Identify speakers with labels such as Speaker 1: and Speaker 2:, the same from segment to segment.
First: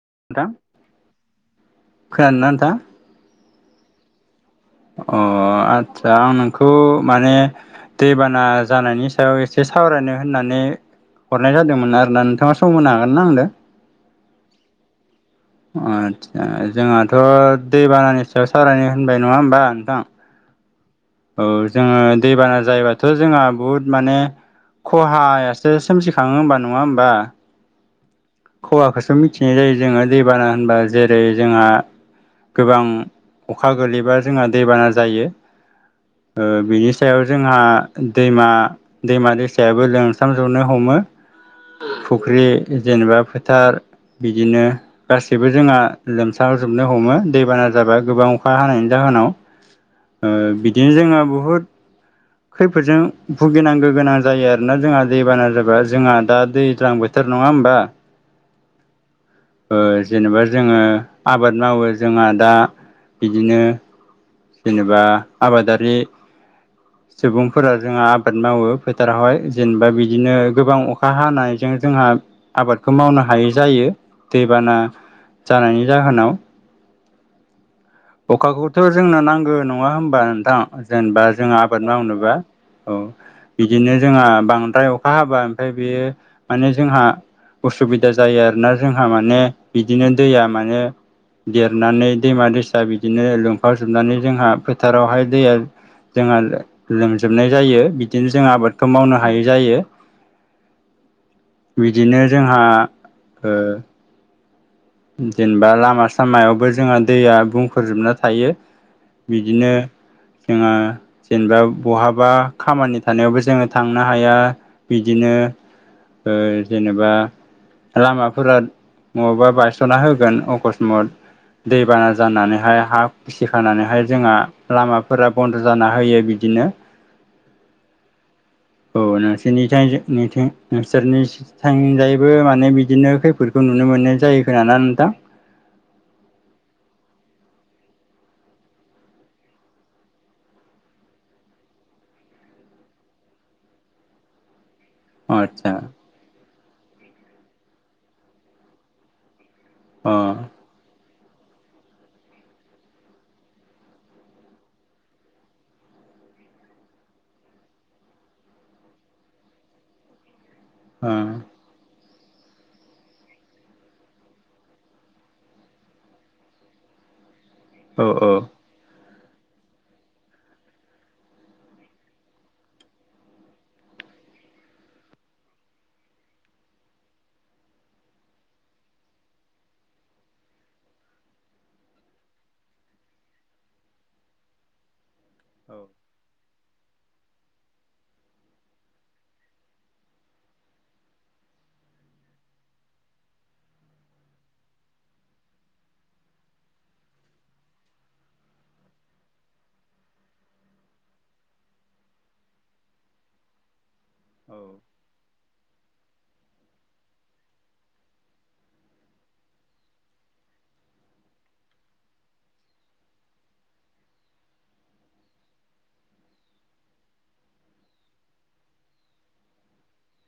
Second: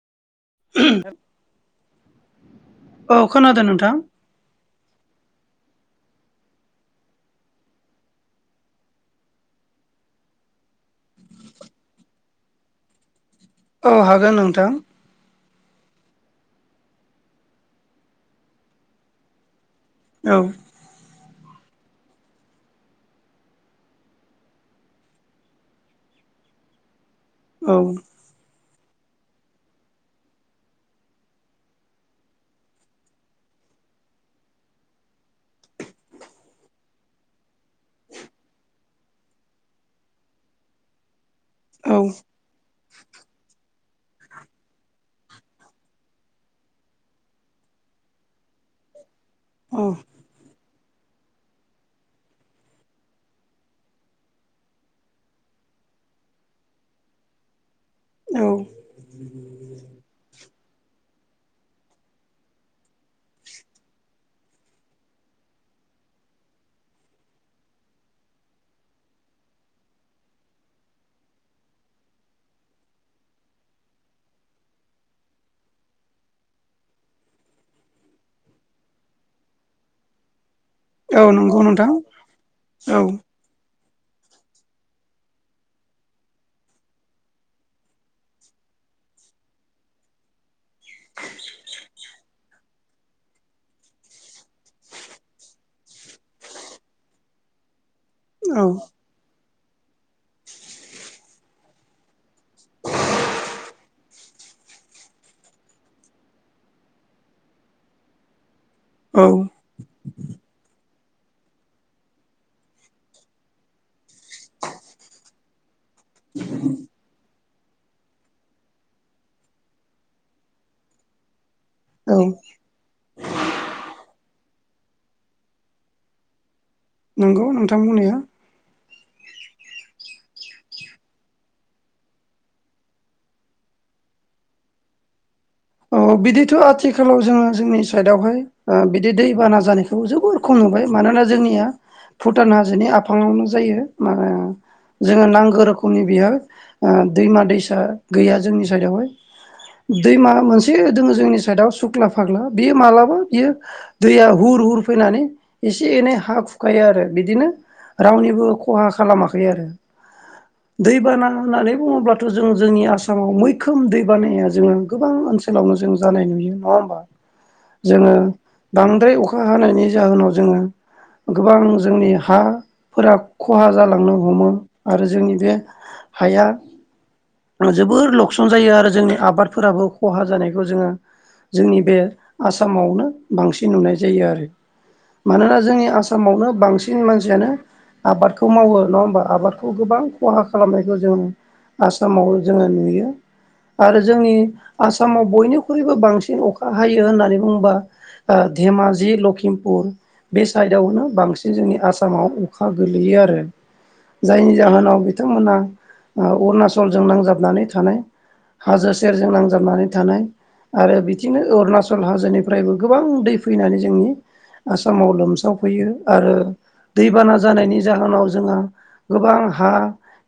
Speaker 1: नोंथां खोनादोंना नोंथां
Speaker 2: औ खोनादों नोंथां
Speaker 1: अ आदसा आं नोंखौ माने दैबाना जानायनि सायाव एसे सावरायनो होननानै हरनाय जादोमोन आरोना नोंथाङा सम होनो हागोनना आंदो?
Speaker 2: औ हागोन नोंथां
Speaker 1: आदसा जोंहाथ' दैबानानि सायाव सावरायनो होनबाय नङा होमबा नोंथां
Speaker 2: औ
Speaker 1: औ जोङो दैबाना जायोबाथ' जोंहा बुहुद माने खहायासो सोमजिखाङो होमबा नङा होमबा
Speaker 2: औ
Speaker 1: हौवाखोसो मिथिनाय जायो जोङो दैबाना होनबा जेरै जोंहा गोबां अखा गोलैबा जोंहा दैबाना जायो। ओ बिनि सायाव जोंहा दैमा दैमा दैसायाबो लोंमस्रां जोबनो हमो
Speaker 2: औ
Speaker 1: फुख्रि जेनेबा थार बिदिनो गासैबो जोंहा लोमसाव जोबनो हमो दैबाना जाबा गोबां अखा हानायनि जाहोनाव ओ बिदिनो जोङो बुहुद खैफोदजों भुगिनांगो गोनां जायो आरोना जोंहा दैबाना जाबा जोंहा दा दैज्लां बोथो नङा होमबा
Speaker 2: औ औ
Speaker 1: ओ जेनेबा जोङो आबाद मावो जोंहा दा बिदिनो जेनेबा आबादारि सुबुंफोरा जोंहा आबाद मावो फोथारावहाय जेनबा बिदिनो गोबां अखा हानायजों जोंहा आबादखौ मावनो हायै जायो दैबाना जानायनि जाहोनाव अखाखौथ' जोंनो नांगो नङा होमबा नोंथां
Speaker 2: औ
Speaker 1: जेनबा जोंहा
Speaker 2: नंगौ
Speaker 1: आबाद
Speaker 2: नोंथां
Speaker 1: मावनोबा औ बि दिनो जोंहा बांद्राय अखा हाबा ओमफाय बेयो माने जोंहा उसुबिदा जायो आरोना जोंहा माने बिदिनो दैया माने देरनानै दैमा दैसा बिदिनो लुमफावजोबनानै जोंहा फोथारावहाय दैया जोंहा लो लोंजोबनाय जायो बिद दिनो जों
Speaker 2: औ
Speaker 1: आबादखौ मावनो हायि जायो बिदिनो जोंहा ओ जेनबा लामा सामायावबो जोंहा दैया बुंख्रजोबना थायो।
Speaker 2: औ
Speaker 1: बिदिनो जोंहा जेनबा बहाबा खामानि थानायावबो जोङो थां ना हाया बिदिनो ओ जेनेबा लामाफोराद मबेबा बायस'ना होगोन अकस्मत दैबाना जानानैहाय हा गिसिखानानैहाय जोंहा लामाफोरा बन्द' जाना होयो बिदिनो
Speaker 2: नंगौ नोंथां बुंनाया
Speaker 1: औ नोंसोरनिथाय जों नोंथो नोंसोरनिज थांजायैबो माने बिदिनो खैफोदखौ नु नुनो मोननाय जायो खोनाना नोंथां?
Speaker 2: औ बिदिथ' आथिखालाव जोङो जोंनि साइदावहाय ओ बिदि दैबाना जानायखौ जोबोर खम नुबाय मानोना जोंनिया भुटान हाजोनि आफाङावनो जायो मा [unintelligible] जोङो नांगौ
Speaker 1: आदसा
Speaker 2: रोखोमनि बेयो दैमा दैसा गैया जोंनि साइडआवहाय दै
Speaker 1: अ
Speaker 2: मा जोंनि साइदआव सुख्ला फाग्ला बेयो मालाबा बियो दैया हुर हुर फैनानै एसे एसे एनै हा खुखायो आरो बिदिनो रावनिबो खहा खालामाखै आरो
Speaker 1: अ
Speaker 2: दैबाना होननानै बुङोब्लाथ' जों जोंनि आसामाव मैखोम दैबानाया जोङो गोबां ओ ओनसोलाव जों जानाय नुयो नङा होमबा
Speaker 1: औ
Speaker 2: जोङो
Speaker 1: औ
Speaker 2: बांद्राय अखा हानायनि जाहोनाव जोङो गोबां जोंनि हाफोरा खहा जालांनो हमो आरो जोंनि बे हाया जोबोर लकसान जायो आरो जोंनि आबादफोराबो खहा जानायखौ जोङो जोंनि बे आसामावनो बांसिन नुनाय जायो आरो मानोना
Speaker 1: औ
Speaker 2: जोंनि आसामावनो बांसिन मानसियानो आबादखौ मावो नङा हबा आबादखौ गोबां खहा खालामनायखौ जों आसामाव जोङो नुयो आरो जोंनि आसामाव बयनिख्रुइबो बांसिन अखा हायो होननानै बुङोबा धेमाजि लकिमपुर बे साइडआवनो बांसिन जोंनि आसामाव अखा गोल्लैयो आरो जायनि जाहोनाव बिथांमोनहा अरुणचल जों नांजाबनानै थानाय हाजो सेरजों नांजाब जाबनानै थानाय आरो बिदिनो अरुणचल हाजोनिफ्रायबो गोबां दै फैनानै जोंनि आसामाव लोमसावफैयो आरो दैबाना जानायनि जाहोनाव जोंहा गोबां हा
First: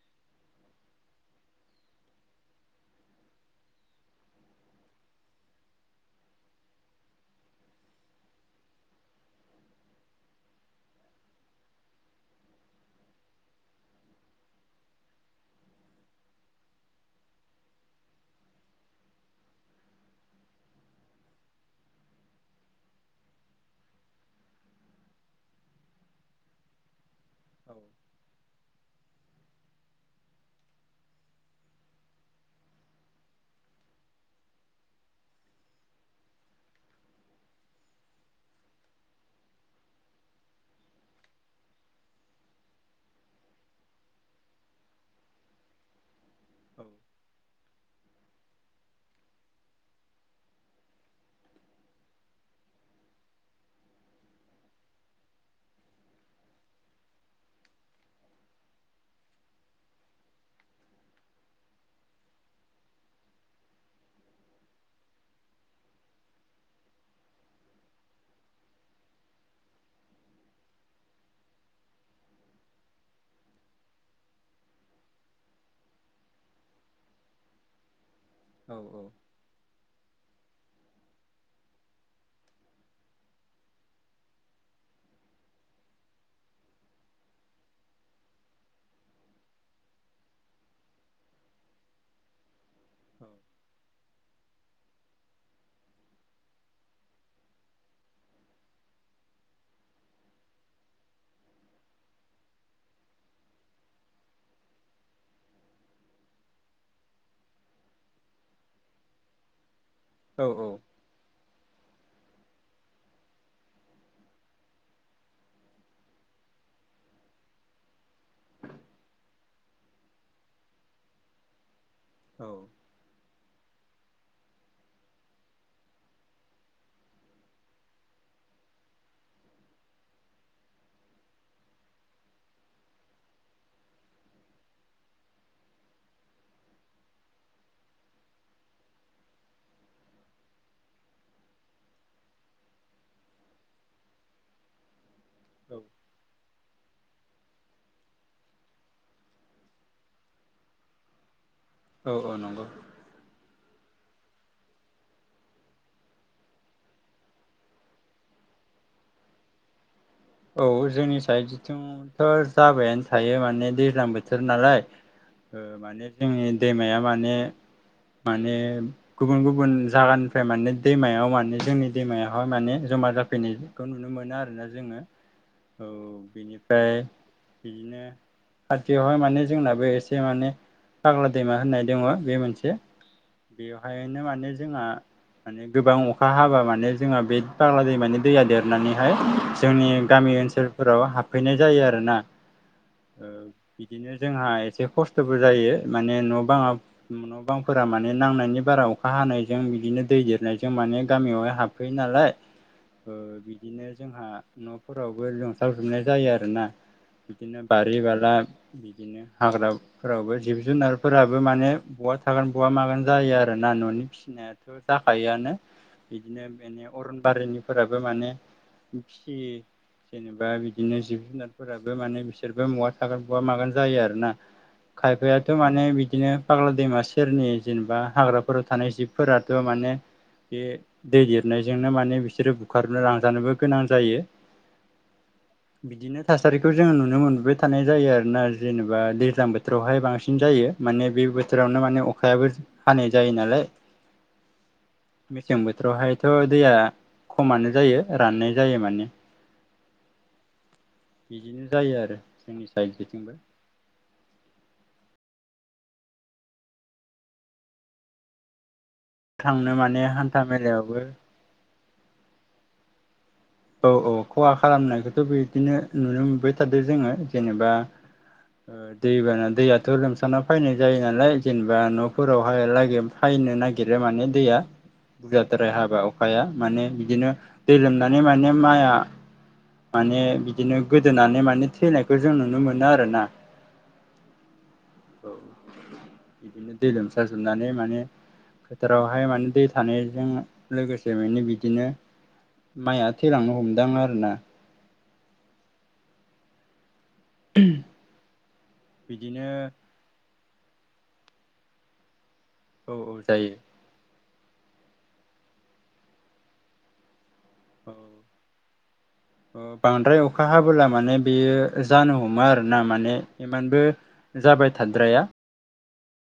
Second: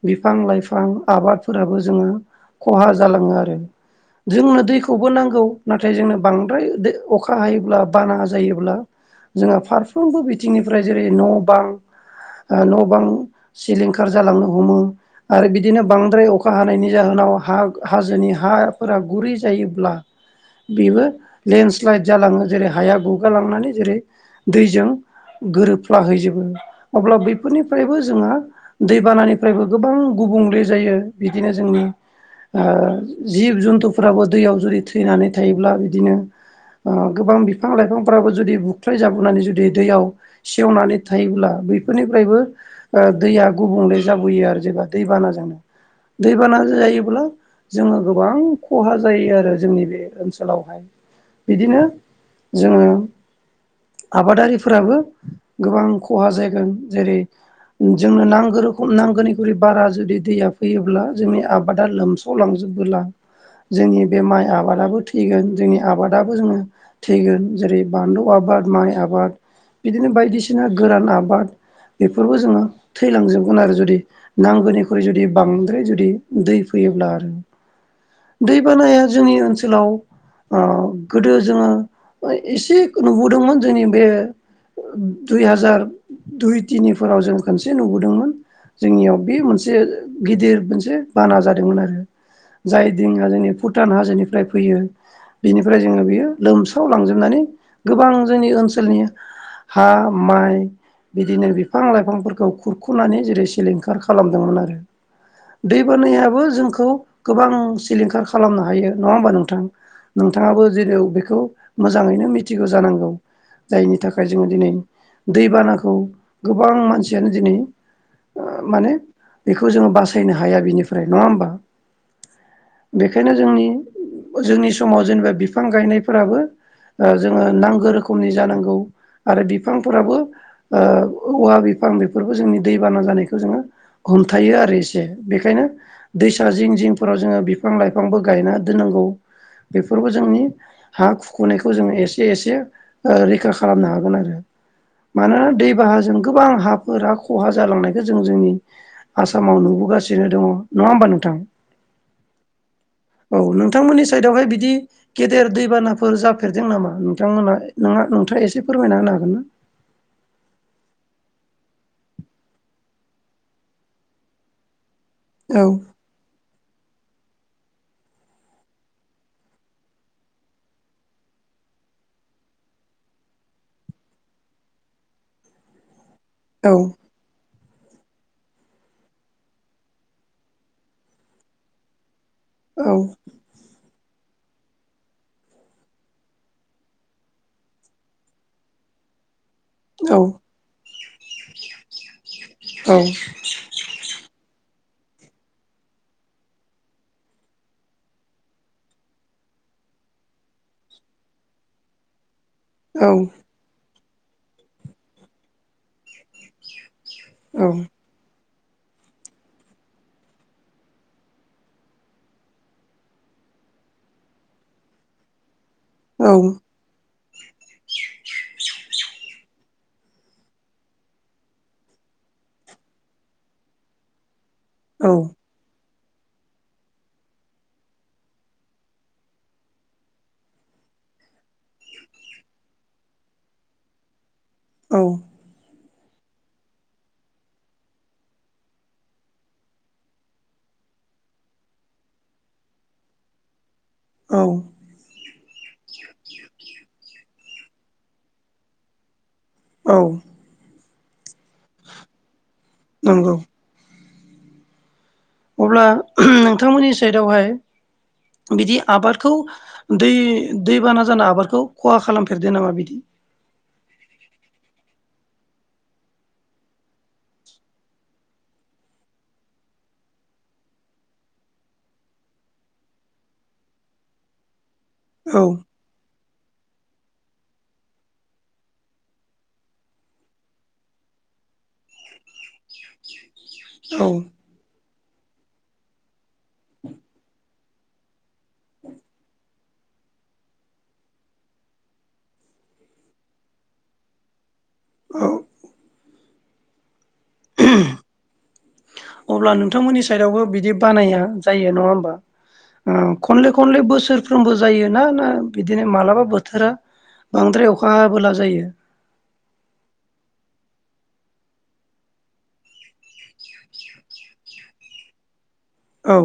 Speaker 2: बिफां लाइफां आबादफोराबो जोङो खहा जालाङो आरो जोंनो दैखौबो नांगौ नाथाय जोंनो बांद्राय अखा हायोब्ला बाना जायोब्ला जोंहा फारफ्रोमबो बिथिंनिफ्राय जेरै न' बां न' बां सिलिंखार जालांनो हमो आरो बिदिनो बांद्राय अखा हानायनि जाहोनाव हाजोनि हाफोरा गुरै जायोब्ला बेबो लेन्डस्लाइड जालाङो जेरै हाया गुगालांनानै जेरै दैजों गोरोबफ्ला हैैजोबो अब्ला बैफोरनिफ्रायबो जोंङहा दैबानानिफ्रायबो गोबां गुबुंले जायो बिदिनो जोंनि जिब जुन्थुफोराबो दैयाव जुदि थैनानै थायोब्ला बिदिनो गोबां बिफां लाइफांफ्राबो जुदि बुख्राय जाबोनानै जुदि दैयाव सेवनानै थायोब्ला बेफोरनिफ्रायबो दैया गुबुंले जाबोयो आरो जेबा दै बानाजोंनो दैबाना जायोब्ला जोङो गोबां खहा जायो आरो जोंनि बे ओनसोलावहाय बिदिनो जोङो आबादारिफोराबो गोबां खहा जागोन जेरै जोंनो नांगौ रोखोम नांगौनिख्रुइ बारा जुदि दैया फैयोब्ला जोंनि आबादा लोमसावलांजोब [unintelligible] जोंनि बे माइ आबादाबो थैगोन जोंनि आबादाबो जोङो थैगोन जेरै बानलु आबाद आबाद माइ आबाद बिदिनो बायदिसिना गोरान आबाद बेफोरबो जोङो थैलांजोबगोन आरो जुदि नांगौनिख्रुइ जुदि बांद्राय जुदि दै फैयो योब्ला आरो दैबानाया जोंनि ओनसोलाव गोदो जोङो एसे नुबोदोंमोन जोंनि बे दुइ हाजार दुइ तिनिफोराव जों खनसे नुबोदोंमोन जोंनियाव बे मोनसे गिदिर मोनसे बाना जादोंमोन आरो जाय दैआ जोंनि भुटान हाजोनिफ्राय फैयो बिनिफ्राय जोङो बियो लोमसाव लांजोबनानै गोबां जोंनि ओनसोलनि हा माइ बिदिनो बिफां लाइफांफोरखौ खुरखुनानै जेरै सिलिंखार खालामदोंमोन आरो दै बानायाबो जोंखौ गोबां सिलिंखार खालामनो हायो नङा होमबा नोंथां नोंथाङाबो जेन' बेखौ मोजाङैनो मिथिगौ जानांगौ जायनि थाखाय जोङो दिनै दैबानाखौ गोबां मानसियानो दिनै माने बेखौ जोङो बासायनो हाया बिनिफ्राय नङा होमबा।
Speaker 1: औ
Speaker 2: बेखायनो जोंनि जोंनि समाव जेनेबा बिफां गायनायफोराबो जोङो नांगौ रोखोमनि जानांगौ आरो बिफांफोराबो ओ औवा बिफां बेफोरबो जोंनि दैबाना जानायखौ जोङो हमथायो आरो एसे बेखायनो दैसा फिसा जिं जिंफोराव जोङो बिफां लाइफांबो गायना दोननांगौ बेफोरबो जोंनि हा खुखुनायखौ जोङो एसे एसे रैखा खालामनो हागोन आरो
Speaker 1: [inaudible]
Speaker 2: मानोना दै बाहाजों गोबां हाब फोर खहा जालांनायखौ जों जोंनि आसामाव नुबोगासिनो दङ नङा होमबा नोंथां
Speaker 1: औ औ नंगौ।
Speaker 2: साइदावहाय बिदि गेदेर दैबानाफोर जाफेरदों नामा नोंथांमोना न नोंथाङा एसे फोरमायना ना हागोनना
Speaker 1: [inaudible] औ जोंनि सायाव जिथुथ' जाबायानो थायो माने दैज्लां बोथोर नालाय
Speaker 2: औ
Speaker 1: माने जोंनि दैमाया माने माने गुबुन गुबुन जायगानिफ्राय माने दैमायाव माने जोंनि दैमायावहाय माने जमा जाफैनायखौ नुनो मोनो आरोना जोङो औ बेनिफ्राय
Speaker 2: औ
Speaker 1: बिदिनो खाथियावहाय माने जोंनाबो एसे माने फाग्ला दैमा होननाय दंङ बे मोनसे
Speaker 2: औ
Speaker 1: बेवहायनो माने जोंहा माने गोबां अखा हाबा माने जोंहा बे बाग्ला दै माने दैया देरनानैहाय जों
Speaker 2: औ
Speaker 1: गामि ओनसोलफोराव हाबफैनाय जायो आरोना बिदिनो जोंहा एसे खस्थ'बो जायो माने न' बा न' बांफोरा माने नांनायनि बारा अखा हानायजों बिदिनो बिनो दै देरनायजों माने गामियावहाय हाबफैयो नालाय ओ‌
Speaker 2: औ
Speaker 1: बिदिनो जोंहा न'फोरावबो लोमसाव जोबनाय जायो आरोना बिदिनो
Speaker 2: औ
Speaker 1: बारि बाला बिदिनो हाग्राफोरावबो जिब जुनारफोराबो माने बहा थागोन बहा मागोन जायो आरोना आ न'नि फिसिनायाथ' जाखायोआनो बिदिनो बे अरनबारिनिफोराबो माने फिसि जेनेबा बिदिनो जिब जुनारफोराबो माने बिसोरबो बा थागोन बहा मागोन जायो आरो ना खायफाया थ माने बि बिदिनो फाग्ला दैमा सेरनि जेनेबा हाग्राफोराव थानाय जिबफोराथ' माने बे दै देरनायजोंनो माने बिसोरो बुखारनो लांजानोबो गोनां जायो।
Speaker 2: औ।
Speaker 1: बिदिनो थासारिखौ जोङो नुनो मोनबाय थानाय जायो आरोना जेनेबा दैज्लां बोथोरावहाय बांसिन जायो। माने बे बोथोरावनो माने अखायाबो हानाय जायो नालाय
Speaker 2: औ
Speaker 1: मेसें बोथोरावहायथ' दैया खमानो जायो राननाय जायो माने
Speaker 2: औ।
Speaker 1: बिदिनो जायो आरो जोंनि
Speaker 2: नंगौ
Speaker 1: थिंजायबो
Speaker 2: अब्ला नोंथांमोननि साइदआवहाय बिदि आबादखौ
Speaker 1: थांनो माने
Speaker 2: दै
Speaker 1: हान्था मेलायावबो
Speaker 2: दैबाना जाना आबादखौ खहा खालामफेरदो नामा बिदि
Speaker 1: औ औ खहा खालामनायखौथ' बिदिनो नुनो मोनबाय थादो जोङो जेनेबा दैबाना दैयाथ' लोमसावना फैनाय जायो नालाय जेनोबा न'फोराव [unintelligible] माने दैया
Speaker 2: औ
Speaker 1: बुरजाद्राय हाबा अखाया माने बिदिनो दै लोमनानै माने माने माइआ माने बिदिनो गोदोनानै माने थैनायखौ जों नुनो मोनो आरोना।
Speaker 2: औ।
Speaker 1: औ बिदिनो दै लोमसारजोबनानै माने फोथारावहाय माने दै थानायजों लोगोसे माने बिदिनो। माइया थैेलांनो हमदों आरो ना।
Speaker 2: औ। अब्ला
Speaker 1: बिदिनो
Speaker 2: नोंथांमोननि साइदआवबो बिदि बानाया जायो नङा होनबा।
Speaker 1: औ औ
Speaker 2: खनले
Speaker 1: जायो
Speaker 2: खनले बोसोर फ्रोमबो जायो ना, ना बिदिनो माब्लाबा बोथोरा बांद्राय
Speaker 1: औ
Speaker 2: अखाबोला जायो।
Speaker 1: औ बांद्राय अखा हाब्ला माने बेयो जानो हमो आरोना माने इमानबो जाबाय। थाद्राया।
Speaker 2: औ।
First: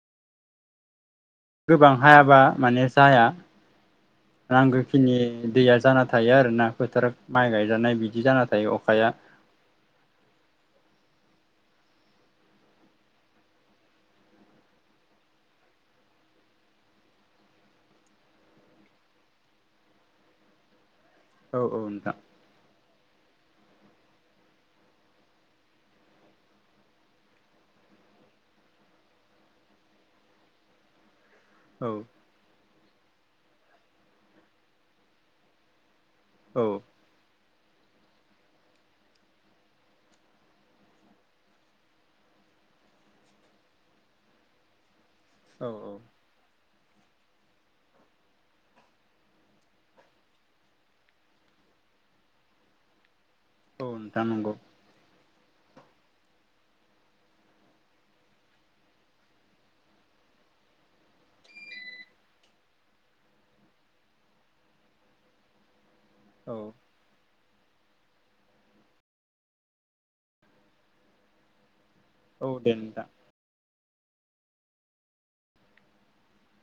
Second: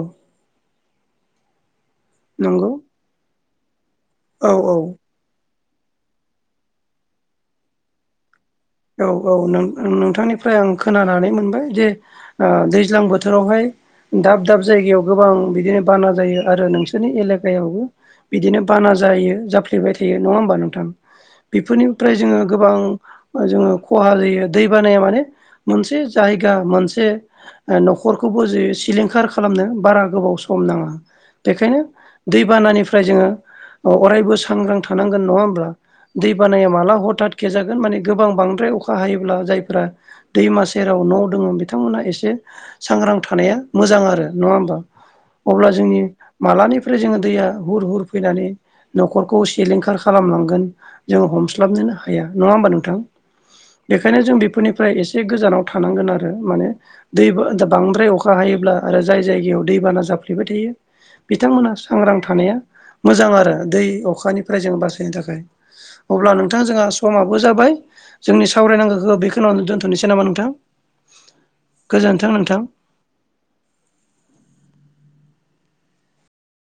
Speaker 1: गोबां हायाब्ला
Speaker 2: नंगौ
Speaker 1: माने जाया
Speaker 2: औ औ
Speaker 1: नांगौ खिनि दैया जाना थायो आरो ना फोथार माइ गायजानाय बिदि जाना थायो।
Speaker 2: औ
Speaker 1: अखाया
Speaker 2: औ नोंथांनिफ्राय आं खोनानानै मोनबाय जे दैज्लां बोथोरावहाय दाब दाब जायगायाव गोबां बिदिनो बाना जायो आरो नोंसोरनि एलेखायावबो बिदिनो बाना जायो जाफ्लेबाय थायो नङा होमबा नोंथां
Speaker 1: औ औ
Speaker 2: बेफोरनिफ्राय
Speaker 1: नोंथां
Speaker 2: जोङो गोबां जोङो खहा जायो दै बानाया माने मोनसे जायगा मोनसे न'खरखौबो जे सिलिंखार खालामनो बारा गोबाव सम। नाङा। बेखायनो
Speaker 1: औ
Speaker 2: दैबानानिफ्राय जोङो अरायबो सांग्रां थानांगोन नङा होमब्ला। दै
Speaker 1: औ
Speaker 2: बानाया माला हथाथ खे जागोन माने गोबां बांद्राय अखा हायोब्ला जायफ्रा दैमा सेराव न' दङ बिथांमोना एसे सांग्रां थानाया मोजां आरो नङा होमबा
Speaker 1: औ
Speaker 2: अब्ला
Speaker 1: औ
Speaker 2: जोंनि मालानिफ्राय जोंखौ दैया हुर हुर फैनानै न'खरखौ सिलिंखार खालामलांगोन जोङो हमस्लाबनो हाया नङा होनबा नोंथां, बेनिखायनो
Speaker 1: नोंथां
Speaker 2: जों
Speaker 1: नंगौ
Speaker 2: बेफोरनिफ्राय एसे गोजानाव थानांगोन आरो माने दै बांद्राय अखा हायोब्ला आरो जाय जायगायाव दैबाना। जाफ्लेबाय थायो बिथांमोना सांग्रां थानाया। मोजां आरो दै अखानिफ्राय जों बासायनो थाखाय अब्ला
Speaker 1: औ
Speaker 2: नोंथां जोंहा समाबो जाबाय। जोंनि सावरायनांगौखौ बेखिनियावनो दोनथ'नोसै नामा नोंथां? गोजोन्थों
Speaker 1: औ
Speaker 2: नोंथां।
Speaker 1: दे